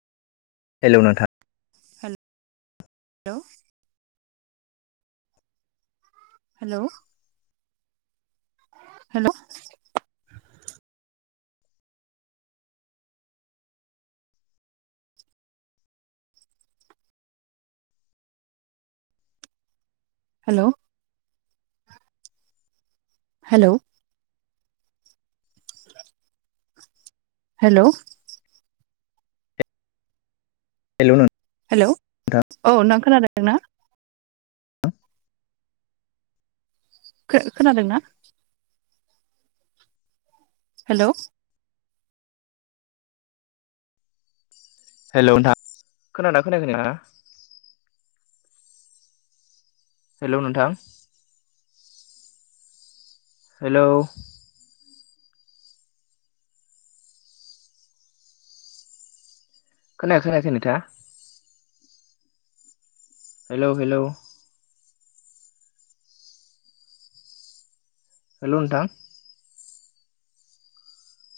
hello नोंथां hello hello hello hello hello hello hello नों hello औ नोंथां खोनादों ना खो खोनादोंना हेलौ हेलौ नोंथां खोनादोंना खोनायाखै नोंहा हेलौ नोंथां हेलौ खोनाय [unintelligible] खोनायाखै नोंथाङा हेलौ हेलौ हेलौ नोंथां